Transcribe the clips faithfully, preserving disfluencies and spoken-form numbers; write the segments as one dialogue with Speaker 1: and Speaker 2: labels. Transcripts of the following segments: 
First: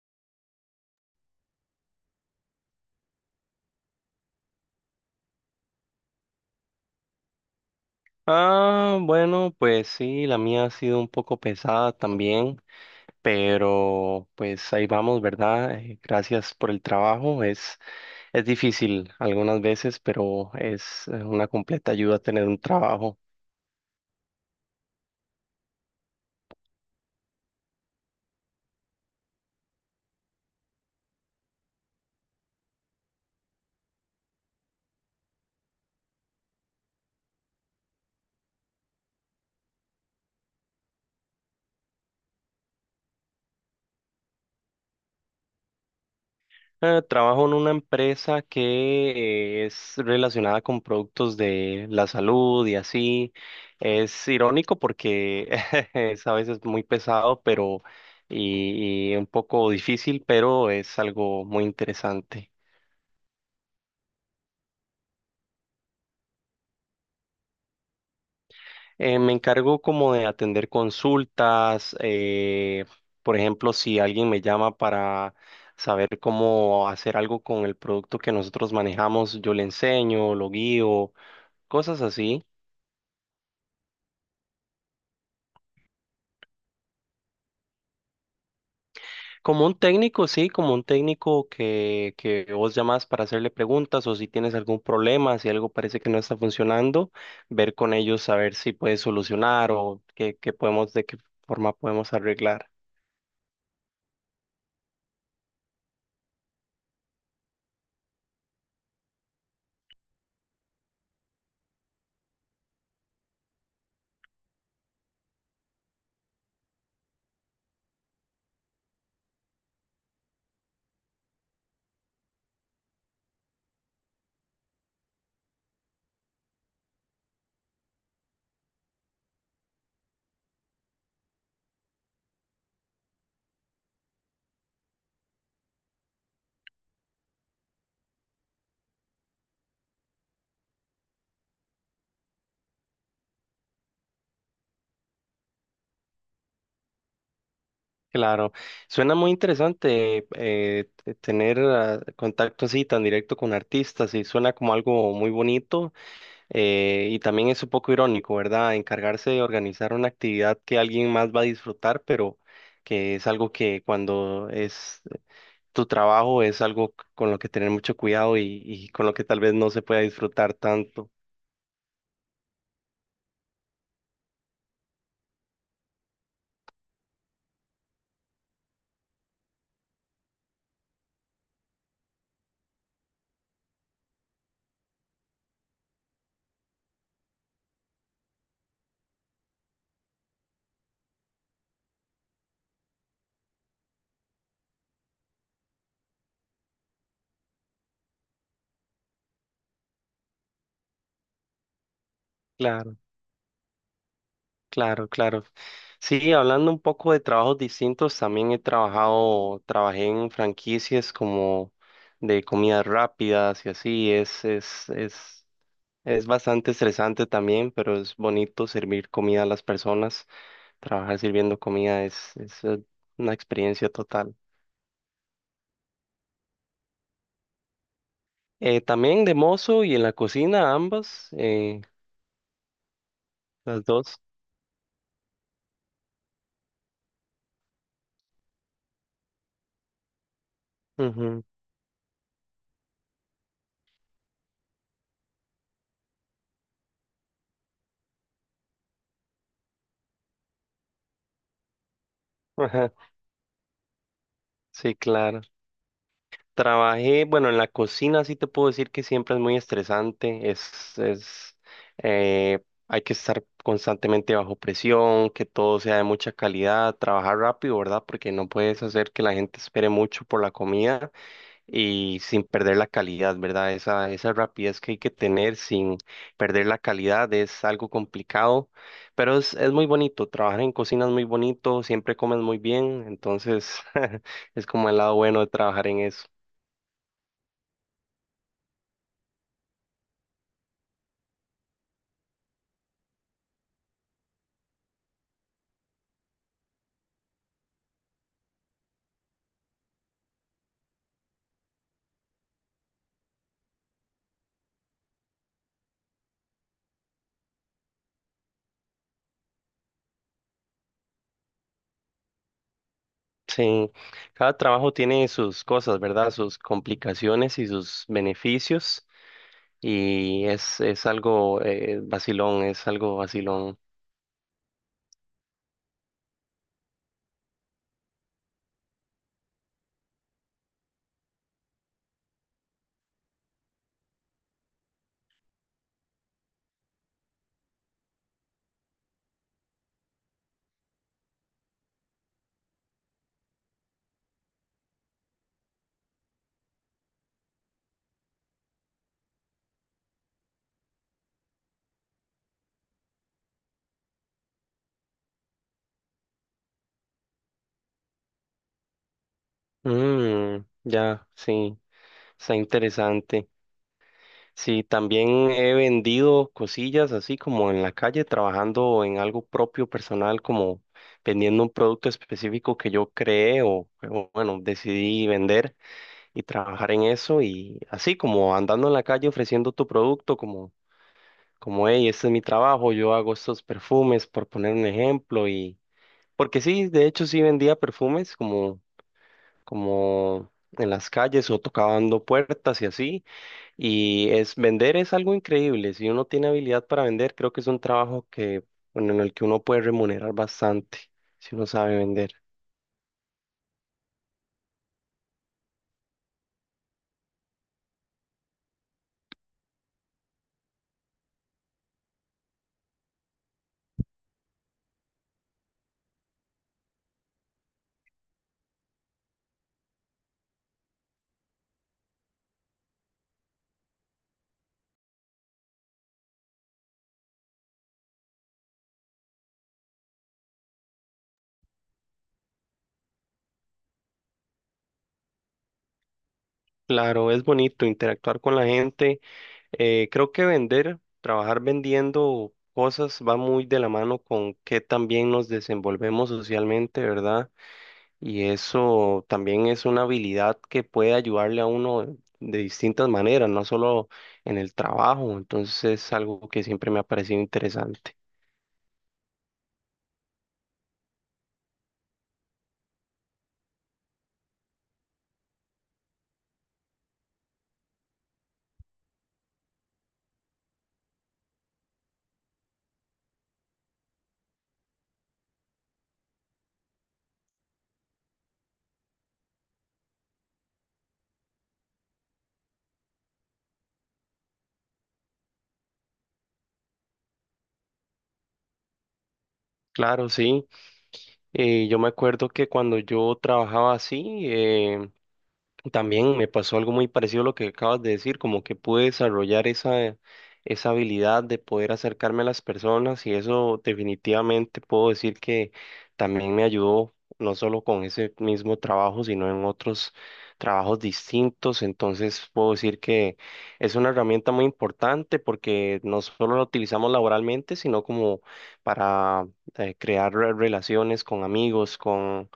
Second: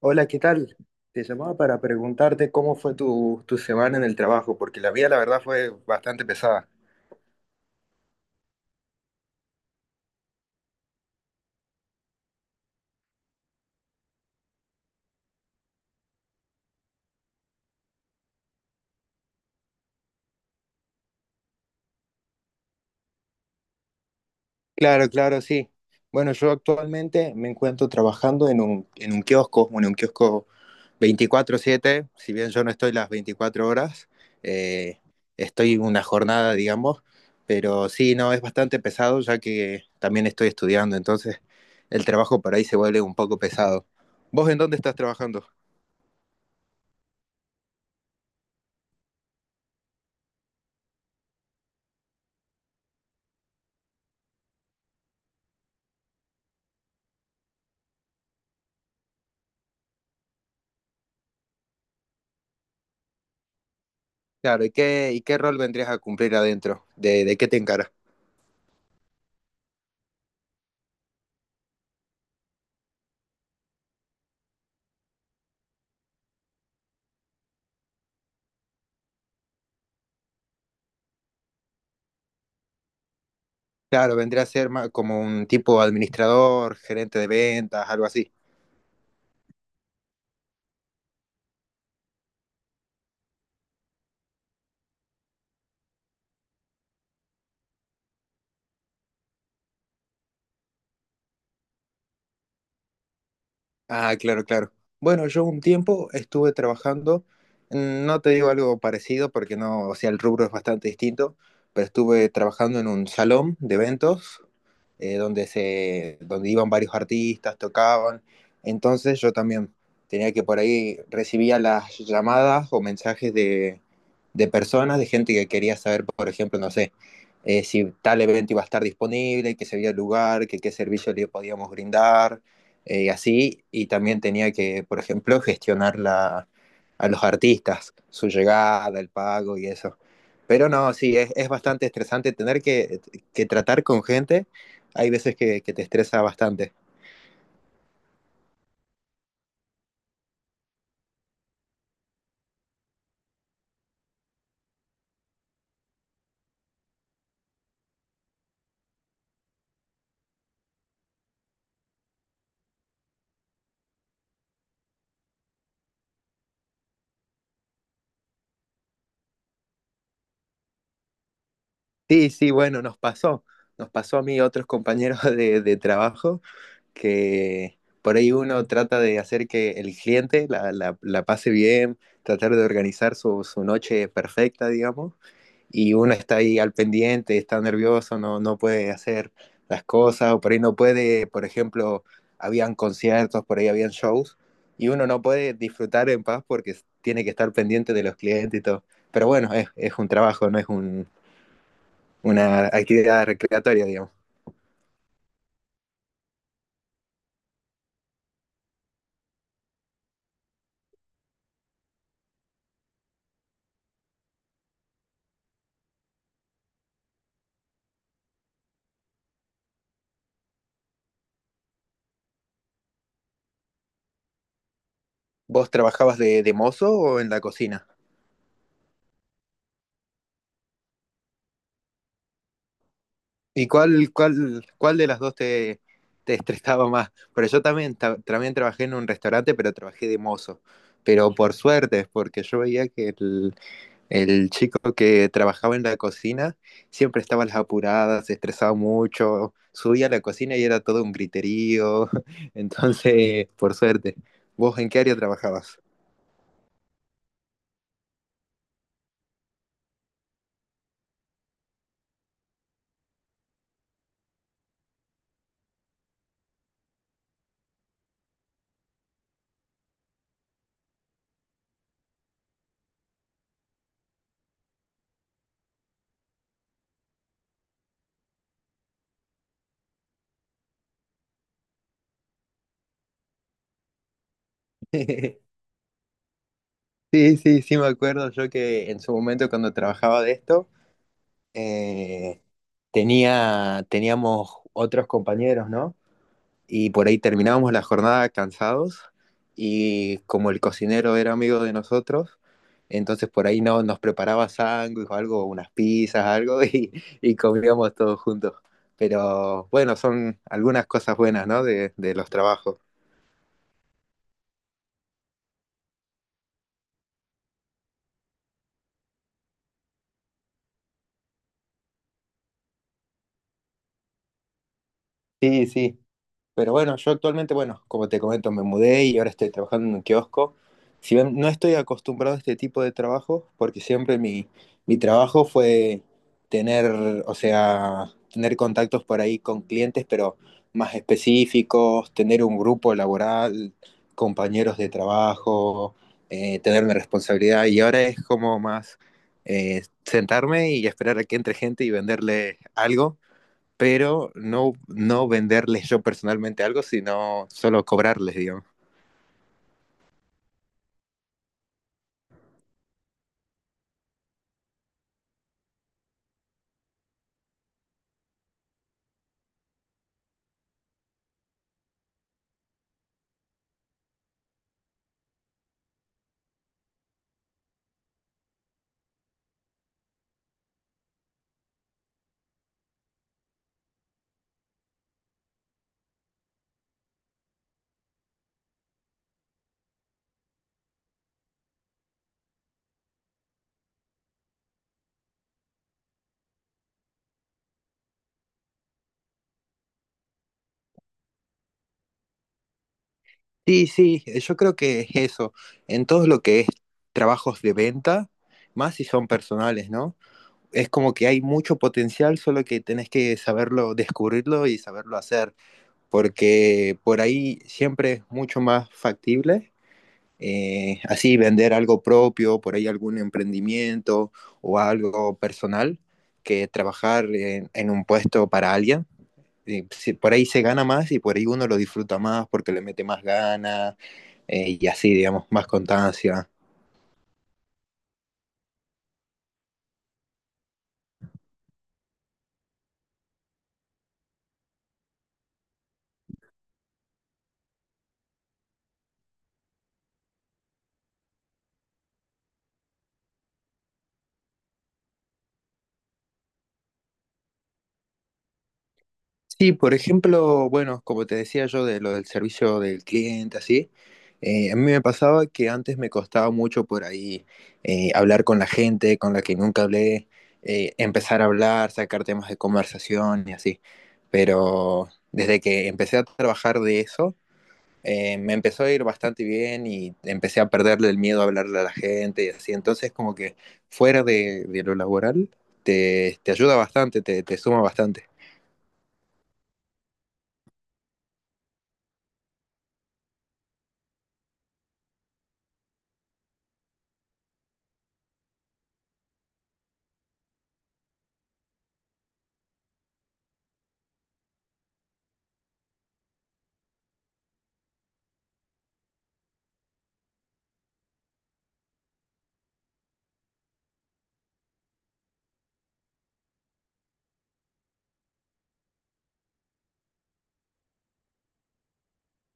Speaker 1: Hola, ¿qué tal? Te llamaba para preguntarte cómo fue tu, tu semana en el trabajo, porque la mía, la verdad, fue bastante pesada.
Speaker 2: Ah, bueno, pues sí, la mía ha sido un poco pesada también, pero pues ahí vamos, ¿verdad? Eh, Gracias por el trabajo. Es, es difícil algunas veces, pero es eh, una completa ayuda tener un trabajo.
Speaker 1: Claro, claro, sí. Bueno, yo actualmente me encuentro trabajando en un, en un kiosco, bueno, un kiosco veinticuatro siete, si bien yo no estoy las veinticuatro horas, eh, estoy una jornada, digamos, pero sí, no, es bastante pesado ya que también estoy estudiando, entonces el trabajo por ahí se vuelve un poco pesado. ¿Vos en dónde estás trabajando?
Speaker 2: Eh, trabajo en una empresa que es relacionada con productos de la salud y así. Es irónico porque es a veces muy pesado, pero y, y un poco difícil, pero es algo muy interesante.
Speaker 1: Claro, ¿y qué, y qué rol vendrías a cumplir adentro? ¿De, de qué te encaras?
Speaker 2: Eh, me encargo como de atender consultas, eh, por ejemplo, si alguien me llama para saber cómo hacer algo con el producto que nosotros manejamos, yo le enseño, lo guío, cosas así.
Speaker 1: Claro, vendría a ser ma- como un tipo administrador, gerente de ventas, algo así.
Speaker 2: Como un técnico, sí, como un técnico que, que vos llamás para hacerle preguntas o si tienes algún problema, si algo parece que no está funcionando, ver con ellos a ver si puedes solucionar o qué, qué podemos, de qué forma podemos arreglar.
Speaker 1: Ah, claro, claro. Bueno, yo un tiempo estuve trabajando, mm, no te digo algo parecido porque no, o sea, el rubro es bastante distinto, pero estuve trabajando en un salón de eventos eh, donde se, donde iban varios artistas, tocaban. Entonces yo también tenía que por ahí recibía las llamadas o mensajes de, de personas, de gente que quería saber, por ejemplo, no sé, eh, si tal evento iba a estar disponible, que se había lugar, que qué servicio le podíamos brindar eh, así, y también tenía que, por ejemplo, gestionar la, a los artistas, su llegada, el pago y eso. Pero no, sí, es, es bastante estresante tener que, que, tratar con gente. Hay veces que, que, te estresa bastante.
Speaker 2: Claro, suena muy interesante eh, t- tener ah, contacto así tan directo con artistas y suena como algo muy bonito. Eh, y también es un poco irónico, ¿verdad? Encargarse de organizar una actividad que alguien más va a disfrutar, pero que es algo que cuando es tu trabajo es algo c- con lo que tener mucho cuidado y, y con lo que tal vez no se pueda disfrutar tanto.
Speaker 1: Sí, sí, bueno, nos pasó. Nos pasó a mí y a otros compañeros de, de trabajo que, por ahí uno trata de hacer que el cliente la, la, la pase bien, tratar de organizar su, su, noche perfecta, digamos, y uno está ahí al pendiente, está nervioso, no, no puede hacer las cosas, o por ahí no puede, por ejemplo, habían conciertos, por ahí habían shows, y uno no puede disfrutar en paz porque tiene que estar pendiente de los clientes y todo. Pero bueno, es, es un trabajo, no es un, una
Speaker 2: Claro,
Speaker 1: actividad recreatoria, digamos.
Speaker 2: claro, claro. Sí, hablando un poco de trabajos distintos, también he trabajado, trabajé en franquicias como de comidas rápidas y así, es, es, es. Es bastante estresante también, pero es bonito servir comida a las personas. Trabajar sirviendo comida es, es eh, una experiencia total.
Speaker 1: ¿Vos trabajabas de, de mozo o en la cocina?
Speaker 2: Eh, también de mozo y en la cocina, ambas, eh,
Speaker 1: ¿Y
Speaker 2: las
Speaker 1: cuál,
Speaker 2: dos.
Speaker 1: cuál, cuál de las dos te, te estresaba más? Pero yo también, ta- también trabajé en un restaurante, pero trabajé de mozo. Pero
Speaker 2: Ujú,
Speaker 1: por suerte, porque yo veía que el, el chico que trabajaba en la cocina siempre estaba a las apuradas, se estresaba mucho, subía a la cocina y era todo un griterío.
Speaker 2: ajá.
Speaker 1: Entonces, por suerte. ¿Vos en
Speaker 2: Sí,
Speaker 1: qué área
Speaker 2: claro.
Speaker 1: trabajabas?
Speaker 2: Trabajé, bueno, en la cocina sí te puedo decir que siempre es muy estresante. Es, es, eh, Hay que estar constantemente bajo presión, que todo sea de mucha calidad, trabajar rápido, ¿verdad? Porque no puedes hacer que la gente espere mucho por la comida y sin perder la calidad, ¿verdad? Esa, esa rapidez que hay que tener sin perder la calidad es algo complicado, pero es, es muy bonito, trabajar en cocina es muy bonito, siempre comes muy bien, entonces es como el lado bueno de trabajar en eso.
Speaker 1: Sí, sí, sí, me acuerdo yo que en su momento cuando trabajaba de esto, eh, tenía, teníamos otros compañeros, ¿no? Y por ahí terminábamos la jornada cansados y como el cocinero era amigo de nosotros, entonces por ahí no, nos preparaba sándwich o algo, unas pizzas, algo y, y comíamos todos juntos. Pero bueno, son algunas cosas buenas, ¿no? De, de los trabajos.
Speaker 2: Sí, cada trabajo tiene sus cosas, ¿verdad? Sus complicaciones y sus beneficios. Y es, es algo eh, vacilón, es algo vacilón.
Speaker 1: Sí, sí. Pero bueno, yo actualmente, bueno, como te comento, me mudé y ahora estoy trabajando en un kiosco. Si bien no estoy acostumbrado a este tipo de trabajo, porque siempre mi, mi trabajo fue tener, o sea, tener contactos por ahí con clientes, pero más específicos, tener un grupo laboral, compañeros de trabajo, eh, tener una responsabilidad. Y ahora es como más eh, sentarme y esperar a que entre gente y venderle algo pero no, no venderles yo personalmente algo, sino solo cobrarles, digamos.
Speaker 2: Mm, ya, sí, está interesante. Sí, también he vendido cosillas así como en la calle, trabajando en algo propio personal, como vendiendo un producto específico que yo creé o, o, bueno, decidí vender y trabajar en eso y así como andando en la calle ofreciendo tu producto como, como, hey, este es mi trabajo, yo hago estos perfumes, por poner un ejemplo y porque sí, de hecho sí vendía perfumes como, como en las calles o tocando puertas y así. Y es vender es algo increíble. Si uno tiene habilidad para vender, creo que es un trabajo que, bueno, en el que uno puede remunerar bastante si uno sabe vender.
Speaker 1: Sí, sí, eh, yo creo que es eso. En todo lo que es trabajos de venta, más si son personales, ¿no? Es como que hay mucho potencial, solo que tenés que saberlo, descubrirlo y saberlo hacer, porque por ahí siempre es mucho más factible. Eh, así vender algo propio, por ahí algún emprendimiento o algo personal, que trabajar en, en un puesto para alguien. Eh, si- por ahí se gana más y por ahí uno lo disfruta más porque le mete más ganas eh, y así, digamos, más constancia.
Speaker 2: Claro, es bonito interactuar con la gente. Eh, creo que vender, trabajar vendiendo cosas va muy de la mano con que también nos desenvolvemos socialmente, ¿verdad? Y eso también es una habilidad que puede ayudarle a uno de distintas maneras, no solo en el trabajo. Entonces es algo que siempre me ha parecido interesante.
Speaker 1: Sí, por ejemplo, bueno, como te decía yo de lo del servicio del cliente, así, eh, a mí me pasaba que antes me costaba mucho por ahí eh, hablar con la gente con la que nunca hablé, eh, empezar a hablar, sacar temas de conversación y así. Pero desde que empecé a trabajar de eso, eh, me empezó a ir bastante bien y empecé a perderle el miedo a hablarle a la gente y así. Entonces, como que fuera de, de lo laboral, te, te ayuda bastante, te, te suma bastante.
Speaker 2: Claro, sí. Eh, yo me acuerdo que cuando yo trabajaba así, eh, también me pasó algo muy parecido a lo que acabas de decir, como que pude desarrollar esa, esa habilidad de poder acercarme a las personas y eso definitivamente puedo decir que también me ayudó, no solo con ese mismo trabajo, sino en otros trabajos distintos. Entonces puedo decir que es una herramienta muy importante porque no solo la utilizamos laboralmente, sino como para eh, crear re- relaciones con amigos, con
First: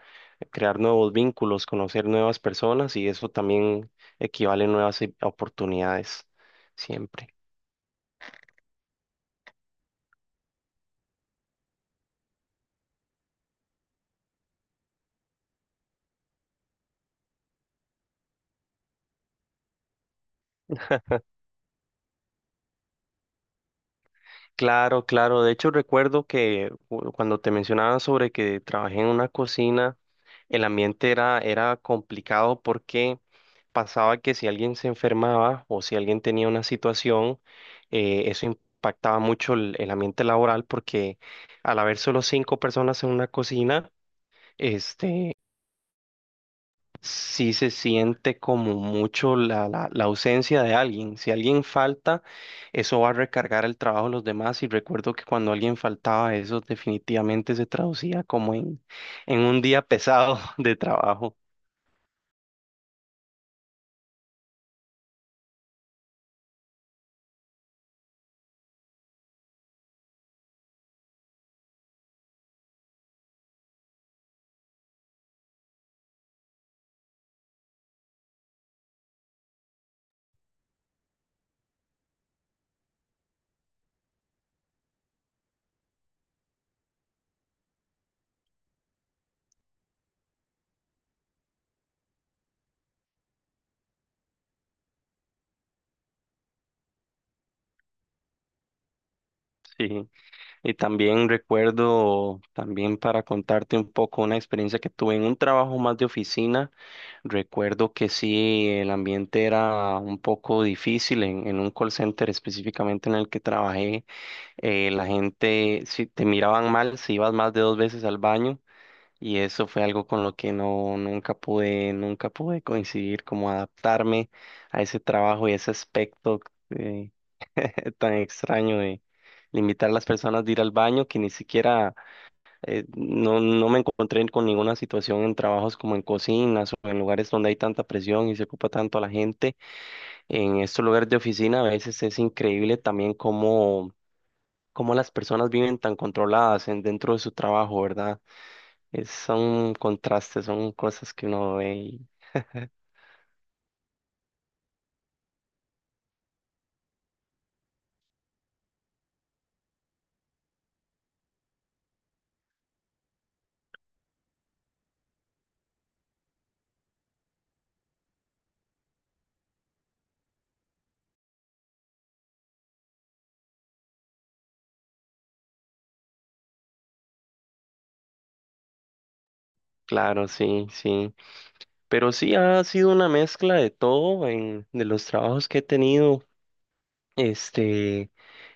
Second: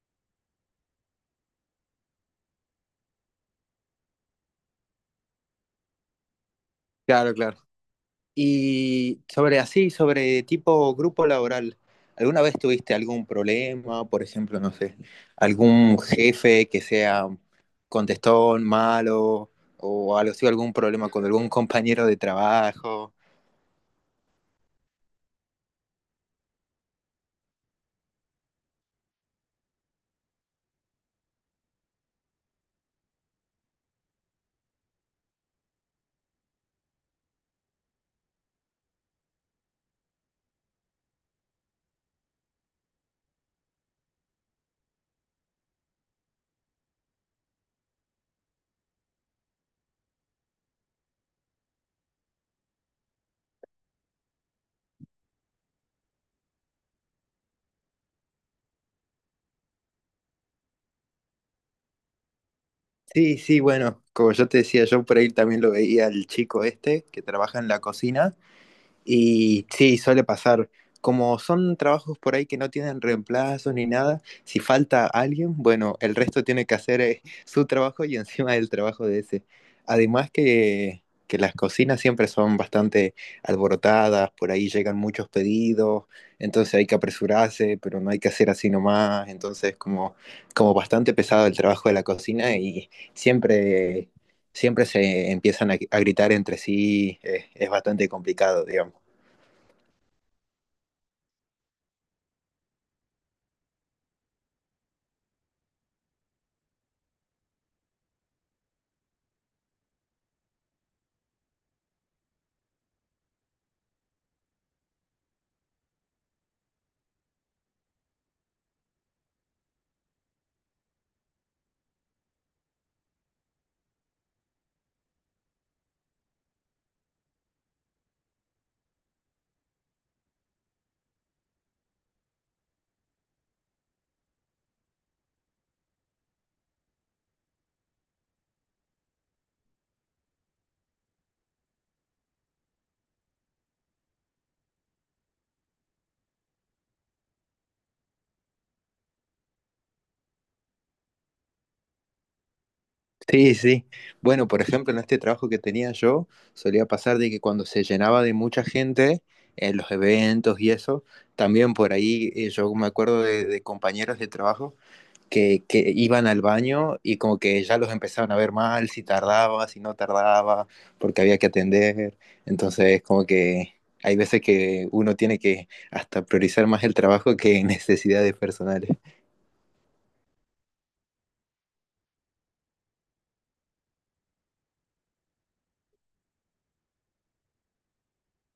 Speaker 2: crear nuevos vínculos, conocer nuevas personas y eso también equivale a nuevas i- oportunidades siempre.
Speaker 1: Claro, claro. Y sobre así, sobre tipo grupo laboral, ¿alguna vez tuviste algún problema? Por ejemplo, no sé, algún jefe que sea contestón, malo, o algo así, algún problema con algún compañero de trabajo.
Speaker 2: Claro, claro. De hecho, recuerdo que cu- cuando te mencionaba sobre que trabajé en una cocina, el ambiente era, era complicado porque pasaba que si alguien se enfermaba o si alguien tenía una situación, eh, eso impactaba mucho el, el ambiente laboral porque al haber solo cinco personas en una cocina, este sí se siente como mucho la, la, la ausencia de alguien. Si alguien falta, eso va a recargar el trabajo de los demás. Y recuerdo que cuando alguien faltaba, eso definitivamente se traducía como en, en un día pesado de trabajo.
Speaker 1: Sí, sí, bueno, como yo te decía, yo por ahí también lo veía al chico este que trabaja en la cocina. Y sí, suele pasar. Como son trabajos por ahí que no tienen reemplazos ni nada, si falta alguien, bueno, el resto tiene que hacer eh, su trabajo y encima el trabajo de ese. Además que, que las cocinas siempre son bastante alborotadas, por ahí llegan muchos pedidos, entonces hay que apresurarse, pero no hay que hacer así nomás, entonces como, como bastante pesado el trabajo de la cocina y siempre, siempre se empiezan a, a gritar entre sí, eh, es bastante complicado, digamos.
Speaker 2: Sí, y también recuerdo, también para contarte un poco una experiencia que tuve en un trabajo más de oficina, recuerdo que sí, el ambiente era un poco difícil en, en un call center específicamente en el que trabajé eh, la gente, si te miraban mal, si ibas más de dos veces al baño, y eso fue algo con lo que no, nunca pude, nunca pude coincidir, como adaptarme a ese trabajo y ese aspecto eh, tan extraño de limitar a las personas de ir al baño, que ni siquiera, eh, no, no me encontré con ninguna situación en trabajos como en cocinas o en lugares donde hay tanta presión y se ocupa tanto a la gente. En estos lugares de oficina a veces es increíble también cómo cómo las personas viven tan controladas en, dentro de su trabajo, ¿verdad? Es- son contrastes, son cosas que uno ve y
Speaker 1: Sí, sí. Bueno, por ejemplo, en este trabajo que tenía yo, solía pasar de que cuando se llenaba de mucha gente en los eventos y eso, también por ahí eh, yo me acuerdo de, de compañeros de trabajo que, que iban al baño y como que ya los empezaban a ver mal, si tardaba, si no tardaba, porque había que atender. Entonces, como que hay veces que uno tiene que hasta priorizar más el trabajo que necesidades personales.
Speaker 2: claro, sí, sí. Pero sí ha sido una mezcla de todo en, de los trabajos que he tenido. Este,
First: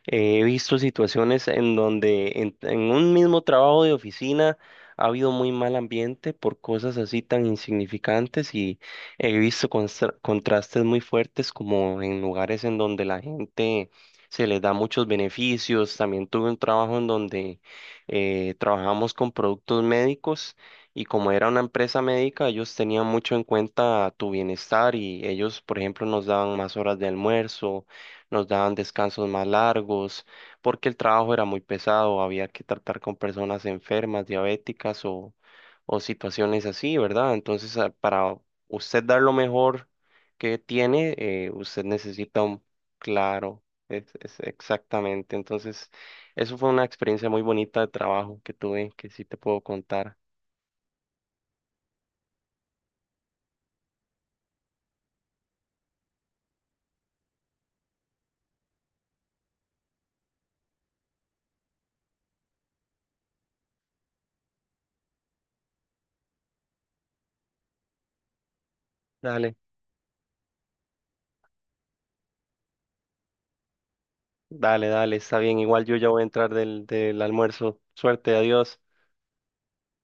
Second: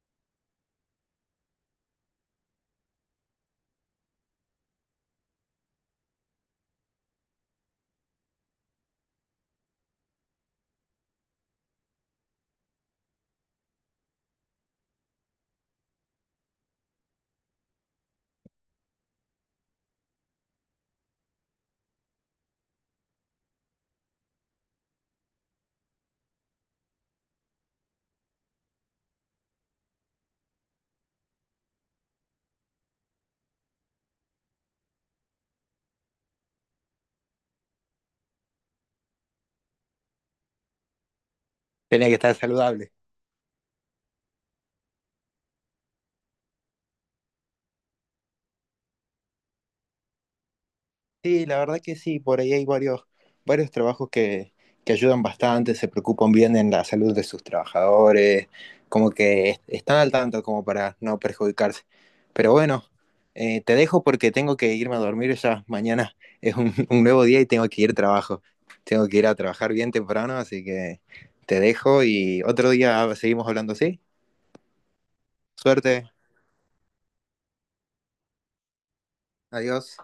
Speaker 2: eh, He visto situaciones en donde en, en un mismo trabajo de oficina ha habido muy mal ambiente por cosas así tan insignificantes y he visto constra- contrastes muy fuertes como en lugares en donde la gente se les da muchos beneficios. También tuve un trabajo en donde eh, trabajamos con productos médicos y como era una empresa médica, ellos tenían mucho en cuenta tu bienestar y ellos, por ejemplo, nos daban más horas de almuerzo, nos daban descansos más largos, porque el trabajo era muy pesado, había que tratar con personas enfermas, diabéticas o, o situaciones así, ¿verdad? Entonces, ah, para usted dar lo mejor que tiene, eh, usted
Speaker 1: Tenía que estar
Speaker 2: necesita un
Speaker 1: saludable.
Speaker 2: claro, es, es exactamente. Entonces, eso fue una experiencia muy bonita de trabajo que tuve, que sí te puedo contar.
Speaker 1: Sí, la verdad que sí, por ahí hay varios, varios trabajos que, que ayudan bastante, se preocupan bien en la salud de sus trabajadores, como que est- están al tanto como para no perjudicarse. Pero bueno, eh, te dejo porque tengo que irme a dormir ya. Mañana es un, un nuevo día y tengo que ir a trabajo. Tengo que ir a
Speaker 2: Dale,
Speaker 1: trabajar bien temprano, así que te dejo y otro día seguimos hablando, ¿sí?
Speaker 2: dale, dale, está bien. Igual yo ya
Speaker 1: Suerte,
Speaker 2: voy a entrar del, del almuerzo. Suerte, adiós.
Speaker 1: adiós.